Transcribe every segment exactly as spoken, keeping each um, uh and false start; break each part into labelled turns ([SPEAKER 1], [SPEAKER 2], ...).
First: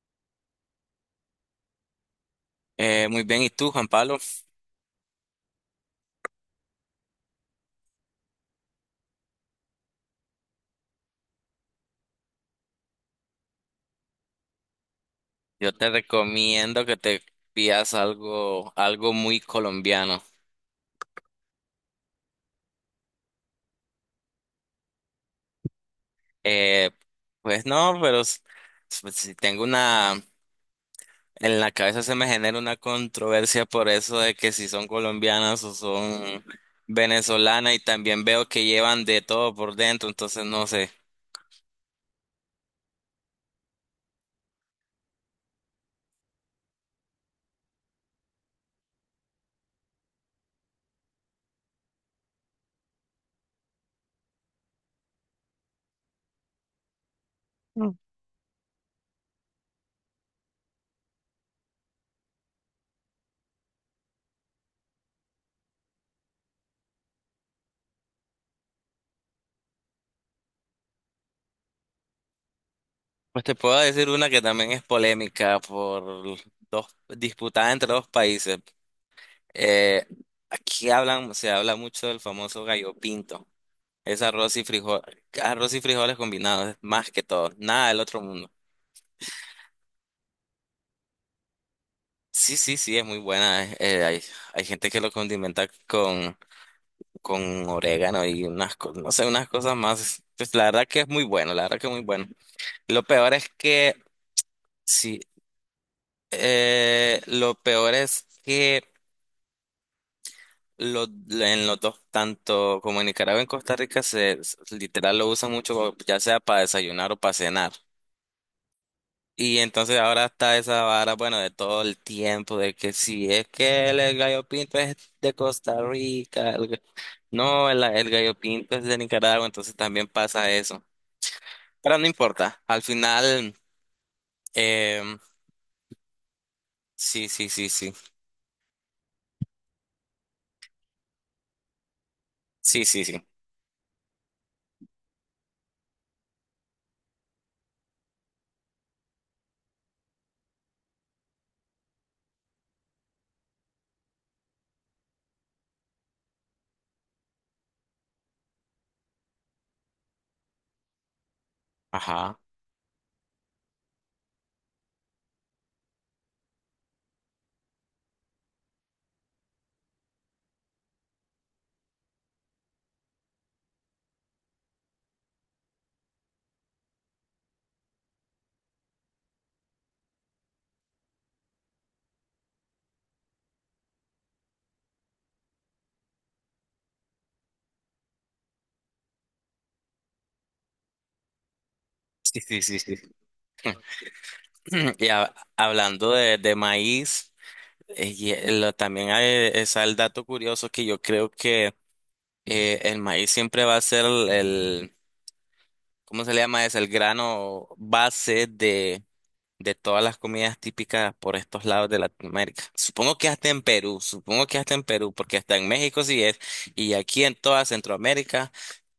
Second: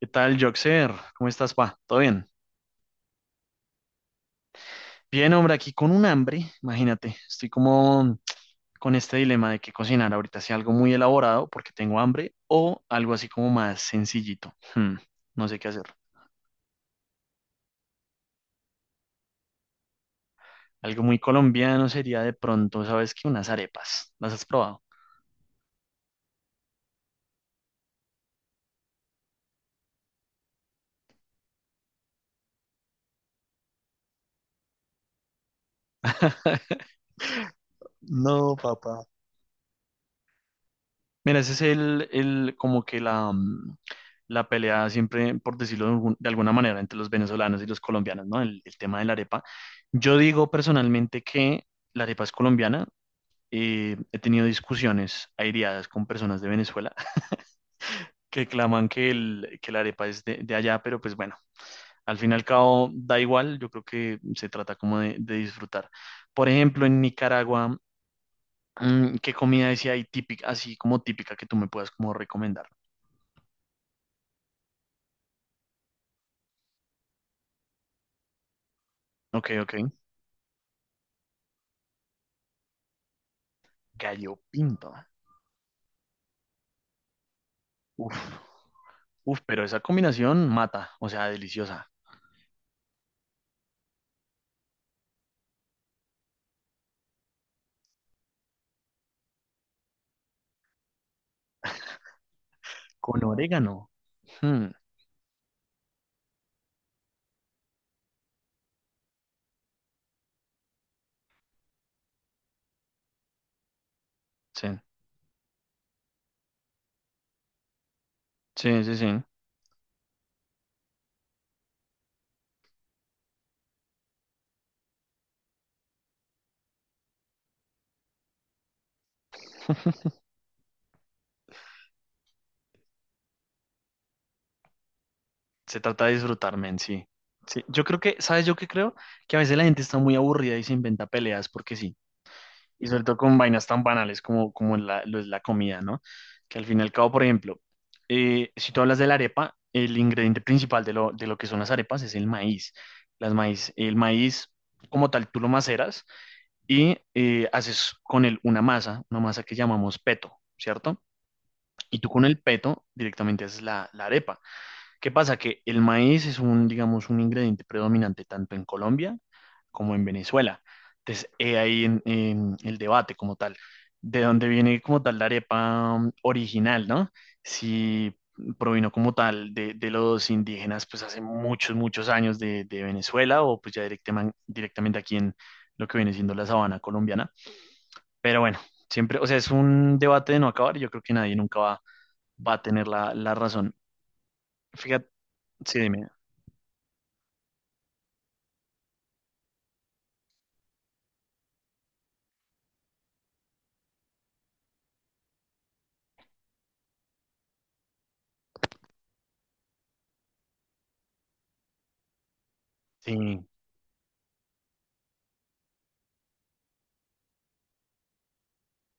[SPEAKER 1] ¿Qué tal, Joxer? ¿Cómo estás, pa? ¿Todo bien?
[SPEAKER 2] Eh, muy bien, ¿y tú, Juan Pablo?
[SPEAKER 1] Bien, hombre, aquí con un hambre, imagínate, estoy como con este dilema de qué cocinar ahorita, si algo muy elaborado porque tengo hambre o algo así como más sencillito. Hmm, no sé qué
[SPEAKER 2] Yo
[SPEAKER 1] hacer.
[SPEAKER 2] te recomiendo que te pidas algo, algo muy colombiano.
[SPEAKER 1] Algo muy colombiano sería de pronto, ¿sabes qué? Unas arepas. ¿Las has probado?
[SPEAKER 2] Eh, pues no, pero s- s- si tengo una, en la cabeza se me genera una controversia por eso de que si son colombianas o son venezolanas, y también veo
[SPEAKER 1] No,
[SPEAKER 2] que llevan
[SPEAKER 1] papá.
[SPEAKER 2] de todo por dentro, entonces no sé.
[SPEAKER 1] Mira, ese es el, el como que la, mm, la pelea siempre, por decirlo de, algún- de alguna manera, entre los venezolanos y los colombianos, ¿no? El, el tema de la arepa. Yo digo personalmente que la arepa es colombiana. Eh, he tenido discusiones aireadas con personas de Venezuela que claman que, el, que la arepa es de, de allá, pero pues bueno, al fin y al cabo da igual, yo creo que se trata como de, de disfrutar. Por ejemplo, en Nicaragua, mm, ¿qué comida decía ahí típica, así como típica que tú me puedas como recomendar?
[SPEAKER 2] Pues te puedo decir una que también es polémica por dos, disputada entre dos países.
[SPEAKER 1] Ok, ok.
[SPEAKER 2] Eh, Aquí hablan, se habla mucho del famoso gallo pinto. Es
[SPEAKER 1] Gallo
[SPEAKER 2] arroz y
[SPEAKER 1] pinto.
[SPEAKER 2] frijol, arroz y frijoles combinados, más que todo, nada del
[SPEAKER 1] Uf,
[SPEAKER 2] otro mundo.
[SPEAKER 1] uf, pero esa combinación mata, o sea, deliciosa.
[SPEAKER 2] Sí, sí, sí, es muy buena. eh, eh, hay, hay gente que lo condimenta con, con orégano y unas, co- no sé, unas cosas más. Pues la verdad que es muy bueno, la verdad que es muy bueno. Lo
[SPEAKER 1] Con
[SPEAKER 2] peor es
[SPEAKER 1] orégano.
[SPEAKER 2] que,
[SPEAKER 1] Hmm,
[SPEAKER 2] sí, eh, lo peor es que Los, en los dos, tanto como en Nicaragua, en Costa Rica, se s-
[SPEAKER 1] sí,
[SPEAKER 2] literal lo usan mucho, ya sea para desayunar o para cenar.
[SPEAKER 1] sí, sí, sí.
[SPEAKER 2] Y entonces ahora está esa vara, bueno, de todo el tiempo, de que si es que el, el gallo pinto es de Costa Rica, el ga- no, el, el gallo pinto es de Nicaragua, entonces también pasa eso. Pero no importa, al final, em,
[SPEAKER 1] Se trata de disfrutar, men, sí.
[SPEAKER 2] sí, sí,
[SPEAKER 1] Sí,
[SPEAKER 2] sí,
[SPEAKER 1] yo
[SPEAKER 2] sí,
[SPEAKER 1] creo que, ¿sabes yo qué creo? Que a veces la gente está muy aburrida y se inventa peleas porque sí.
[SPEAKER 2] sí,
[SPEAKER 1] Y sobre
[SPEAKER 2] sí,
[SPEAKER 1] todo
[SPEAKER 2] sí,
[SPEAKER 1] con vainas tan banales como, como la, lo es la comida, ¿no? Que al fin y al cabo, por ejemplo, eh, si tú hablas de la arepa, el ingrediente principal de lo, de lo que son las arepas es el maíz. Las maíz, el maíz, como tal, tú lo maceras y eh, haces con él una masa, una masa que llamamos peto, ¿cierto? Y tú con
[SPEAKER 2] ajá,
[SPEAKER 1] el peto directamente haces la, la arepa. ¿Qué pasa? Que el maíz es un, digamos, un ingrediente predominante tanto en Colombia como en Venezuela. Entonces, he ahí en, en el debate como tal, de dónde viene como tal la arepa mm, original, ¿no? Si provino como tal de, de los indígenas, pues hace muchos, muchos años de, de Venezuela o pues ya directamente, directamente aquí en lo que viene siendo la sabana colombiana, pero bueno, siempre, o sea, es un debate de no acabar y yo creo que nadie nunca va,
[SPEAKER 2] sí,
[SPEAKER 1] va a
[SPEAKER 2] sí, sí,
[SPEAKER 1] tener
[SPEAKER 2] sí.
[SPEAKER 1] la, la razón. Fíjate,
[SPEAKER 2] Y ha-
[SPEAKER 1] sí, dime.
[SPEAKER 2] hablando de, de maíz. Eh, Y eh, lo- también hay, está el dato curioso que yo creo que eh, el maíz siempre va a ser el, el- ¿cómo se le llama? Es el grano base de, de todas las comidas típicas por estos lados de Latinoamérica. Supongo que
[SPEAKER 1] Sí.
[SPEAKER 2] hasta en Perú, supongo que hasta en Perú, porque hasta en México sí es, y aquí en toda Centroamérica,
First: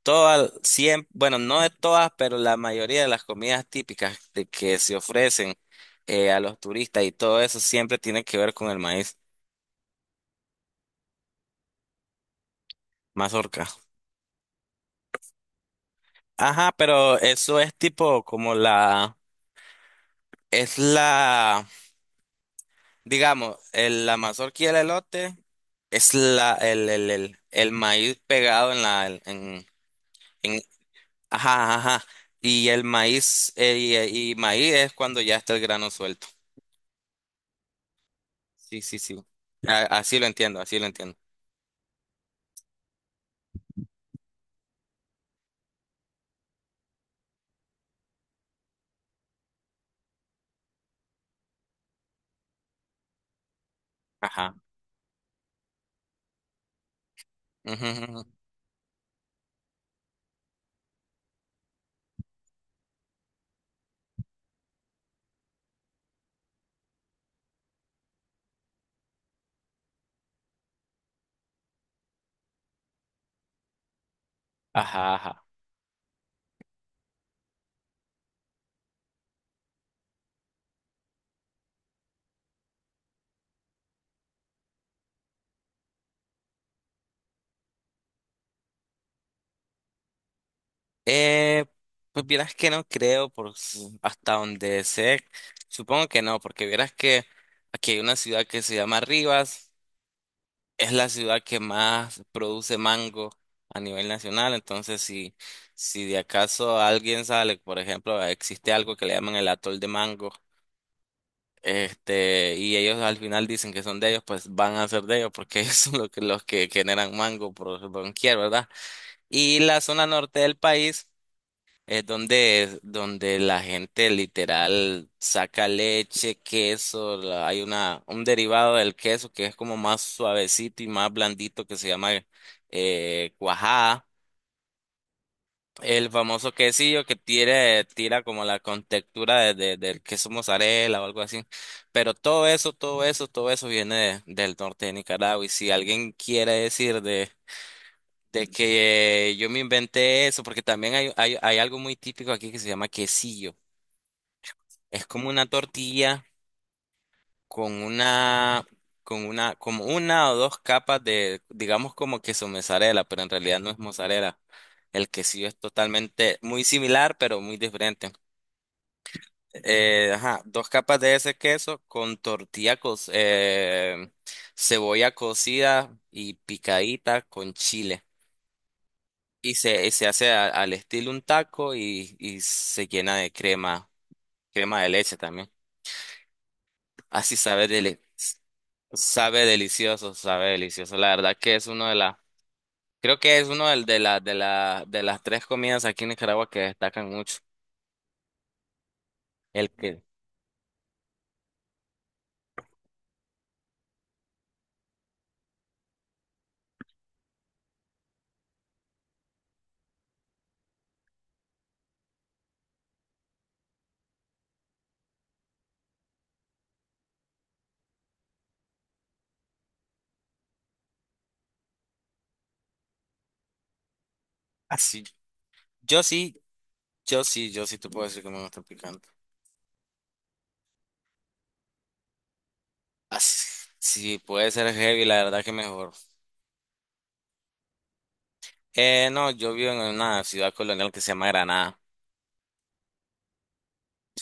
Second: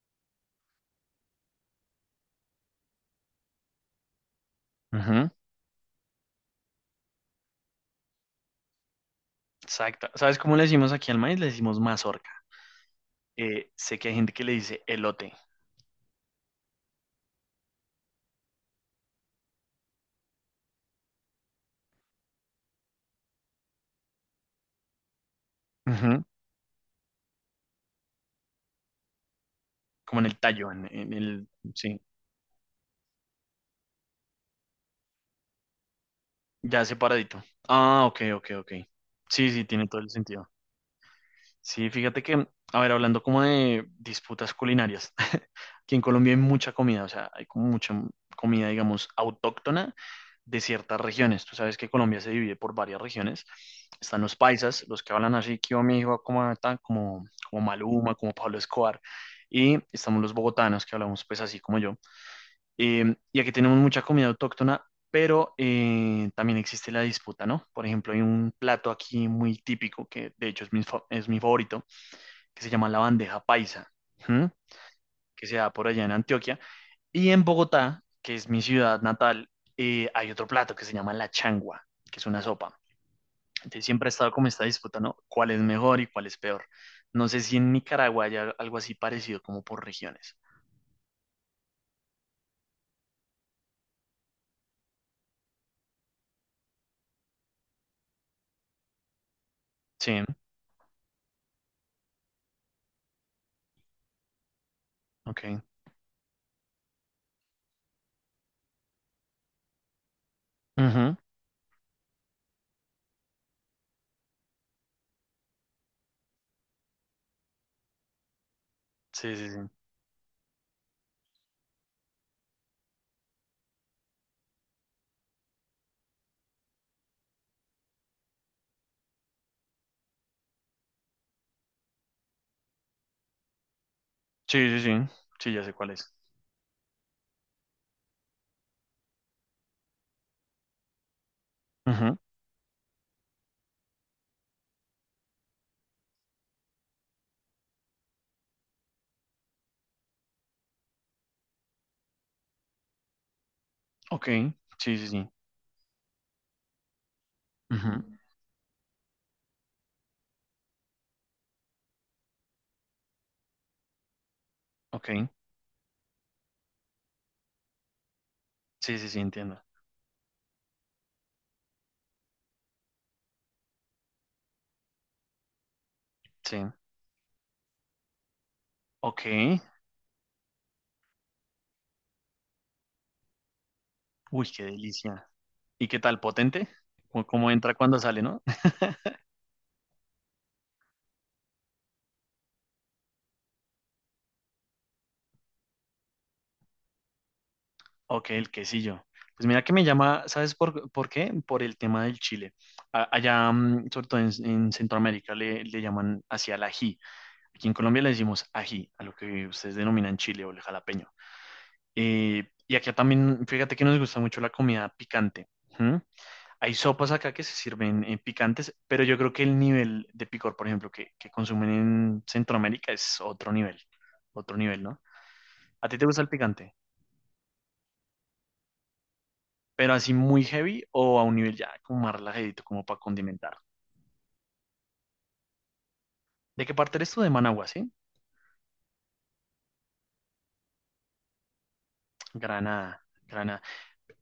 [SPEAKER 2] todas, siempre, bueno, no de todas, pero la mayoría de las comidas típicas de que se
[SPEAKER 1] Ujú.
[SPEAKER 2] ofrecen eh, a los turistas y todo eso siempre tiene que ver con el maíz.
[SPEAKER 1] Exacto. ¿Sabes cómo le decimos aquí al maíz? Le decimos mazorca.
[SPEAKER 2] Mazorca.
[SPEAKER 1] Eh, sé que hay gente que le dice elote,
[SPEAKER 2] Ajá, pero eso es tipo como la, es la, digamos, el, la mazorca, y el elote es
[SPEAKER 1] ujú,
[SPEAKER 2] la, el, el, el, el maíz pegado en la, en,
[SPEAKER 1] como en el
[SPEAKER 2] en-
[SPEAKER 1] tallo, en, en el,
[SPEAKER 2] ajá, ajá,
[SPEAKER 1] sí,
[SPEAKER 2] ajá. Y el maíz, eh, y, eh, y maíz es cuando ya está el grano suelto.
[SPEAKER 1] ya separadito. Ah, ok, ok, ok.
[SPEAKER 2] Sí, sí, sí.
[SPEAKER 1] Sí, sí,
[SPEAKER 2] A-
[SPEAKER 1] tiene todo el
[SPEAKER 2] así lo
[SPEAKER 1] sentido.
[SPEAKER 2] entiendo, así lo entiendo.
[SPEAKER 1] Sí, fíjate que, a ver, hablando como de disputas culinarias, aquí en Colombia hay mucha comida, o sea, hay como mucha comida, digamos, autóctona de ciertas regiones. Tú sabes que Colombia se divide por varias regiones. Están los
[SPEAKER 2] Ajá.
[SPEAKER 1] paisas, los que hablan así, que yo me digo como, tan- como, como
[SPEAKER 2] Ujú, ujú,
[SPEAKER 1] Maluma, como
[SPEAKER 2] ujú.
[SPEAKER 1] Pablo Escobar. Y estamos los bogotanos, que hablamos pues así como yo. Eh, y aquí tenemos mucha comida autóctona, pero eh, también existe la disputa, ¿no? Por ejemplo, hay un plato aquí muy típico, que de hecho es mi, fa- es mi favorito, que se llama la bandeja paisa, ¿m?,
[SPEAKER 2] Ajá,
[SPEAKER 1] que
[SPEAKER 2] ajá.
[SPEAKER 1] se da por allá en Antioquia. Y en Bogotá, que es mi ciudad natal, eh, hay otro plato que se llama la changua, que es una sopa. Entonces siempre ha estado como esta disputa, ¿no? ¿Cuál es mejor y cuál es peor? No sé si en Nicaragua hay algo así parecido como por regiones.
[SPEAKER 2] Eh, pues vieras que no creo, por su- hasta donde sé, supongo que no, porque vieras que aquí hay una ciudad que se llama Rivas,
[SPEAKER 1] Sí,
[SPEAKER 2] es la ciudad que más produce mango a nivel nacional, entonces si,
[SPEAKER 1] ok.
[SPEAKER 2] si de acaso alguien sale, por ejemplo, existe algo que le llaman el atol de mango,
[SPEAKER 1] Ujú.
[SPEAKER 2] este, y ellos al final dicen que son de ellos, pues van a ser de ellos, porque ellos son los que, los que generan mango por doquier, ¿verdad?
[SPEAKER 1] Sí, sí,
[SPEAKER 2] Y
[SPEAKER 1] sí.
[SPEAKER 2] la zona norte del país. Es donde, donde la gente literal saca leche, queso, la- hay una, un derivado del queso que es como más suavecito y más blandito que se llama eh, cuajada.
[SPEAKER 1] Sí, sí, sí. Sí, ya sé cuál
[SPEAKER 2] El
[SPEAKER 1] es.
[SPEAKER 2] famoso quesillo que tira, tira como la contextura de, de- del queso mozzarella o algo así. Pero
[SPEAKER 1] Ujú.
[SPEAKER 2] todo eso, todo eso, todo eso viene de- del norte de Nicaragua. Y si alguien quiere decir de, de que yo me inventé eso, porque también hay, hay, hay algo muy típico aquí que se llama quesillo.
[SPEAKER 1] Ok. Sí, sí,
[SPEAKER 2] Es como
[SPEAKER 1] sí.
[SPEAKER 2] una tortilla con
[SPEAKER 1] Ujú.
[SPEAKER 2] una, con una, como una o dos capas de, digamos como queso mozzarella, pero en realidad no es mozzarella.
[SPEAKER 1] Ok.
[SPEAKER 2] El quesillo es totalmente muy similar, pero muy diferente.
[SPEAKER 1] Sí, sí, sí, entiendo.
[SPEAKER 2] Eh, ajá, dos capas de ese queso con tortilla, co- eh, cebolla cocida y
[SPEAKER 1] Sí.
[SPEAKER 2] picadita con chile. Y
[SPEAKER 1] Ok.
[SPEAKER 2] se, y se hace a- al estilo un taco, y, y se llena de crema,
[SPEAKER 1] Uy, qué
[SPEAKER 2] crema de leche
[SPEAKER 1] delicia.
[SPEAKER 2] también.
[SPEAKER 1] ¿Y qué tal? ¿Potente? ¿Cómo,
[SPEAKER 2] Así
[SPEAKER 1] cómo
[SPEAKER 2] sabe,
[SPEAKER 1] entra cuando
[SPEAKER 2] deli-
[SPEAKER 1] sale, no?
[SPEAKER 2] Sabe delicioso, sabe delicioso. La verdad que es uno de las, creo que es uno del- de la, de la, de las tres comidas aquí en Nicaragua que destacan mucho.
[SPEAKER 1] Ok, el quesillo. Pues mira
[SPEAKER 2] El
[SPEAKER 1] que me
[SPEAKER 2] que,
[SPEAKER 1] llama, ¿sabes por, por qué? Por el tema del chile. A- allá, mm, sobre todo en, en Centroamérica, le, le llaman hacia el ají. Aquí en Colombia le decimos ají, a lo que ustedes denominan chile o el jalapeño. Eh, y acá también, fíjate que nos gusta mucho la comida picante. ¿Mm? Hay sopas acá que se sirven eh, picantes, pero yo creo que el nivel de picor, por ejemplo, que, que consumen en Centroamérica es otro nivel, otro nivel, ¿no?
[SPEAKER 2] así,
[SPEAKER 1] ¿A ti
[SPEAKER 2] yo
[SPEAKER 1] te gusta el
[SPEAKER 2] sí,
[SPEAKER 1] picante?
[SPEAKER 2] yo sí, yo sí te puedo decir que me gusta el picante.
[SPEAKER 1] Pero así muy heavy o a un nivel ya como más relajadito, como para condimentar.
[SPEAKER 2] Así, sí, puede ser heavy, la verdad que mejor.
[SPEAKER 1] ¿De qué parte eres tú? De Managua, ¿sí?
[SPEAKER 2] Eh, no, yo vivo en una ciudad colonial que se llama Granada.
[SPEAKER 1] Granada, Granada.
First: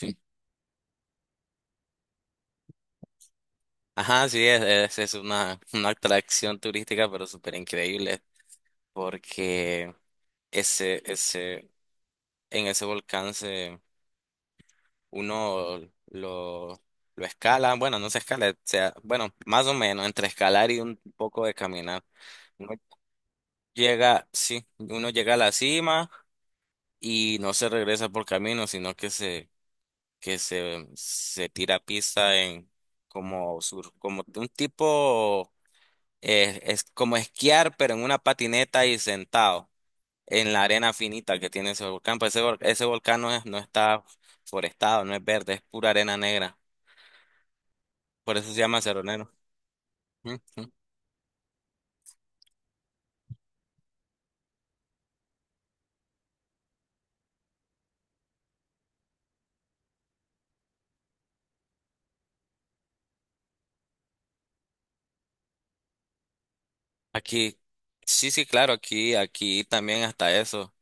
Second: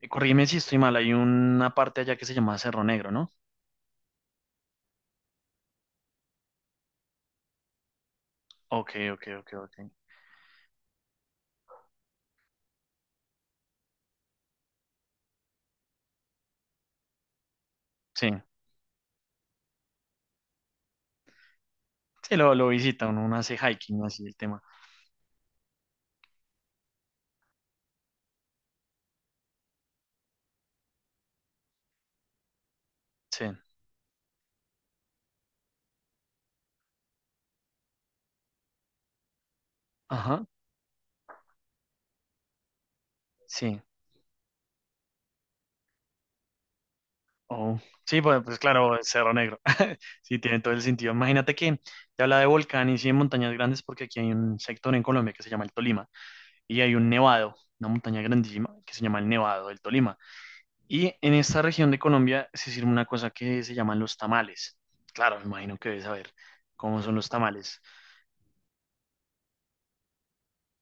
[SPEAKER 1] Eh, Corrígeme si estoy mal, hay una parte allá que se llama Cerro Negro, ¿no?
[SPEAKER 2] Ajá, sí, es, es, es una, una atracción turística, pero súper increíble,
[SPEAKER 1] Ok, ok, ok, ok.
[SPEAKER 2] porque ese, ese, en ese volcán se uno lo, lo escala, bueno, no se
[SPEAKER 1] Sí,
[SPEAKER 2] escala, o sea, bueno, más o menos entre escalar y un poco de caminar.
[SPEAKER 1] sí, lo, lo
[SPEAKER 2] Uno
[SPEAKER 1] visita, uno, uno hace hiking, así
[SPEAKER 2] llega,
[SPEAKER 1] el tema.
[SPEAKER 2] sí, uno llega a la cima y no se regresa por camino, sino que se, que se, se tira a pista en
[SPEAKER 1] Sí,
[SPEAKER 2] como sur, como un tipo, eh, es como esquiar, pero en una patineta y sentado.
[SPEAKER 1] ajá,
[SPEAKER 2] En la arena finita que tiene ese volcán, pues ese, vol- ese volcán no es- no
[SPEAKER 1] sí.
[SPEAKER 2] está forestado, no es verde, es pura arena negra.
[SPEAKER 1] Oh. Sí,
[SPEAKER 2] Por
[SPEAKER 1] pues,
[SPEAKER 2] eso
[SPEAKER 1] pues
[SPEAKER 2] se llama
[SPEAKER 1] claro,
[SPEAKER 2] Seronero.
[SPEAKER 1] Cerro Negro. Sí, tiene
[SPEAKER 2] Ujú.
[SPEAKER 1] todo el sentido. Imagínate que te habla de volcanes y de montañas grandes porque aquí hay un sector en Colombia que se llama el Tolima y hay un nevado, una montaña grandísima que se llama el Nevado del Tolima. Y en esta región de Colombia se sirve una cosa que se llaman los tamales. Claro, me imagino que debes saber cómo son los
[SPEAKER 2] Aquí,
[SPEAKER 1] tamales.
[SPEAKER 2] sí, sí, claro, aquí, aquí también hasta eso.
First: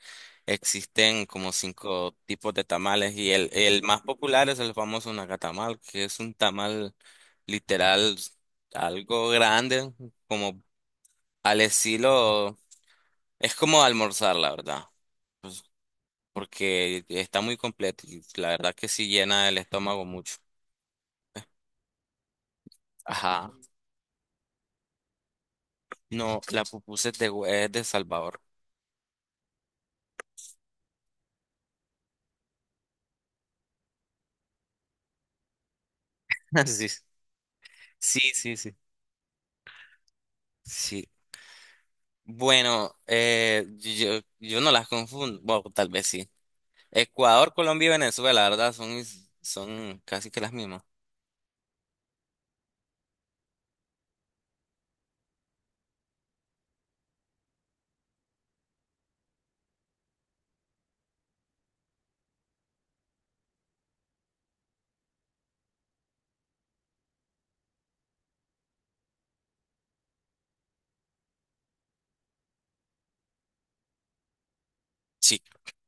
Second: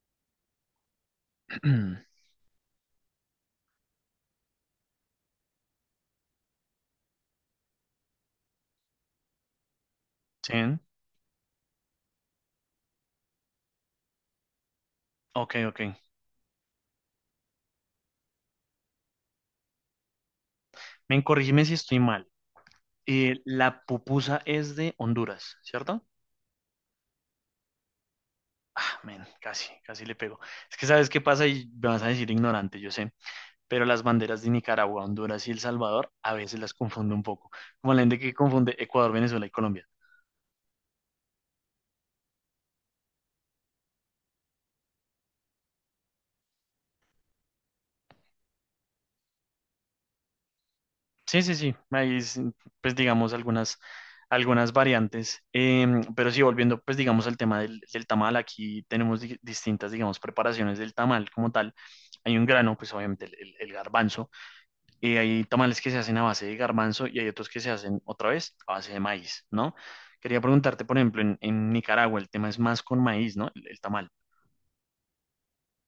[SPEAKER 2] Existen como cinco tipos de tamales, y el, el más popular es el famoso nacatamal, que es un tamal literal algo grande, como
[SPEAKER 1] ¿Sí?
[SPEAKER 2] al estilo, es como almorzar, la verdad,
[SPEAKER 1] Ok,
[SPEAKER 2] pues,
[SPEAKER 1] ok.
[SPEAKER 2] porque está muy completo y la verdad que sí llena el estómago mucho.
[SPEAKER 1] Men, corrígeme si estoy mal. Eh,
[SPEAKER 2] Ajá.
[SPEAKER 1] la pupusa es de Honduras, ¿cierto?
[SPEAKER 2] No, la pupusa es de, hue- es de Salvador.
[SPEAKER 1] Ah, men, casi, casi le pego. Es que sabes qué pasa y me vas a decir ignorante, yo sé. Pero las banderas de Nicaragua, Honduras y El Salvador a veces las
[SPEAKER 2] Sí,
[SPEAKER 1] confundo un poco. Como la gente
[SPEAKER 2] sí,
[SPEAKER 1] que
[SPEAKER 2] sí, sí.
[SPEAKER 1] confunde Ecuador, Venezuela y Colombia.
[SPEAKER 2] Sí, bueno, eh, yo, yo no las confundo, bueno, tal vez sí. Ecuador, Colombia y Venezuela, la verdad, son, mis- son casi que las mismas.
[SPEAKER 1] Sí, sí, sí, ahí es, pues digamos algunas, algunas variantes. Em, pero sí, volviendo pues digamos al tema del, del tamal, aquí tenemos di- distintas digamos preparaciones del tamal como tal, hay un grano, pues obviamente el, el- el garbanzo, y hay tamales que se hacen a base de garbanzo y hay otros que se hacen otra vez a base de maíz, ¿no? Quería preguntarte, por ejemplo, en, en Nicaragua el tema es más con maíz, ¿no? El, el tamal.
[SPEAKER 2] Sí,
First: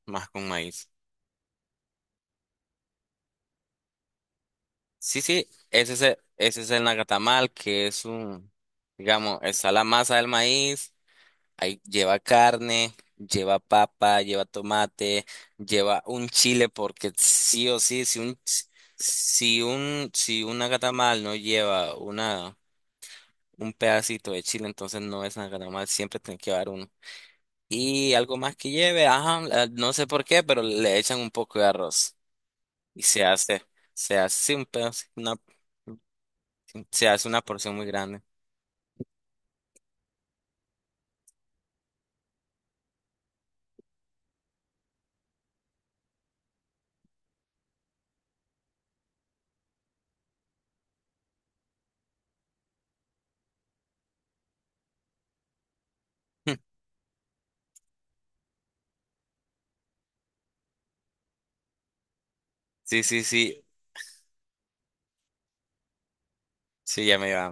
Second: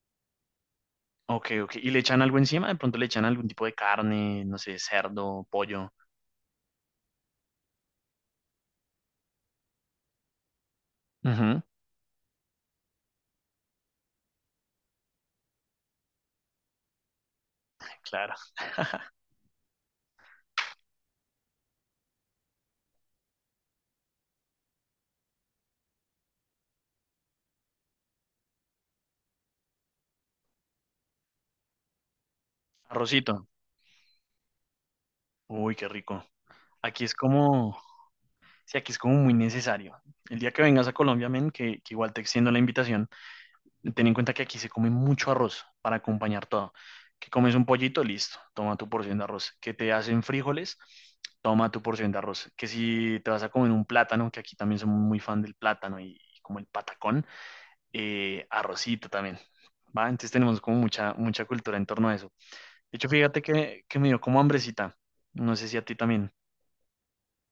[SPEAKER 2] más con maíz.
[SPEAKER 1] Ok, ok, ¿y le echan algo encima? De pronto le echan algún tipo de carne, no sé,
[SPEAKER 2] Sí,
[SPEAKER 1] cerdo,
[SPEAKER 2] sí,
[SPEAKER 1] pollo.
[SPEAKER 2] ese es el, ese es el nacatamal, que es un, digamos, está la masa del maíz,
[SPEAKER 1] Ujú,
[SPEAKER 2] ahí lleva carne, lleva papa, lleva tomate, lleva un chile, porque sí o sí, si
[SPEAKER 1] claro,
[SPEAKER 2] un, si un, si un nacatamal no lleva un pedacito de chile, entonces no es nada mal, siempre tienen que llevar uno. Y algo más que lleve, ajá, la- no sé por qué, pero le echan un poco de arroz y se
[SPEAKER 1] arrocito.
[SPEAKER 2] hace, se hace un pedazo, una,
[SPEAKER 1] Uy, qué rico. Aquí
[SPEAKER 2] se
[SPEAKER 1] es
[SPEAKER 2] hace una
[SPEAKER 1] como,
[SPEAKER 2] porción muy grande.
[SPEAKER 1] sí, aquí es como muy necesario. El día que vengas a Colombia, men, que, que igual te extiendo la invitación, ten en cuenta que aquí se come mucho arroz para acompañar todo. Que comes un pollito, listo, toma tu porción de arroz. Que te hacen frijoles, toma tu porción de arroz. Que si te vas a comer un plátano, que aquí también somos muy fan del plátano y, y como el patacón, eh, arrocito también. ¿Va? Entonces tenemos como mucha, mucha cultura en torno a eso. De
[SPEAKER 2] Sí,
[SPEAKER 1] hecho,
[SPEAKER 2] sí,
[SPEAKER 1] fíjate
[SPEAKER 2] sí,
[SPEAKER 1] que, que me dio como hambrecita. No sé si a ti también.
[SPEAKER 2] sí, ya me iba.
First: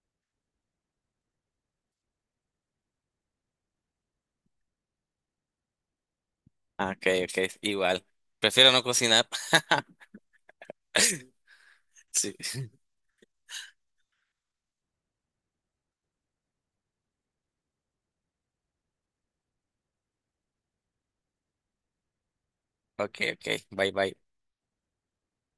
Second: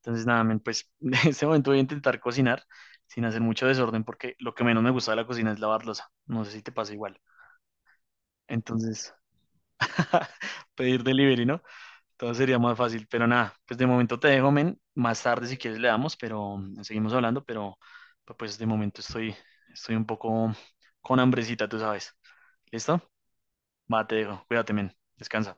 [SPEAKER 1] Entonces, nada, men, pues en este momento voy a intentar cocinar sin hacer mucho desorden porque lo que menos me gusta de la cocina es lavar loza. No sé si te
[SPEAKER 2] Ah,
[SPEAKER 1] pasa
[SPEAKER 2] ok,
[SPEAKER 1] igual.
[SPEAKER 2] ok, igual. Prefiero no
[SPEAKER 1] Entonces,
[SPEAKER 2] cocinar.
[SPEAKER 1] pedir delivery, ¿no? Todo
[SPEAKER 2] Sí.
[SPEAKER 1] sería más fácil, pero nada, pues de momento te dejo, men. Más tarde si quieres le damos, pero mm, seguimos hablando, pero pero, pues de momento estoy, estoy un poco con hambrecita, tú sabes. ¿Listo?
[SPEAKER 2] Ok, ok, bye
[SPEAKER 1] Va,
[SPEAKER 2] bye.
[SPEAKER 1] te dejo. Cuídate, men. Descansa.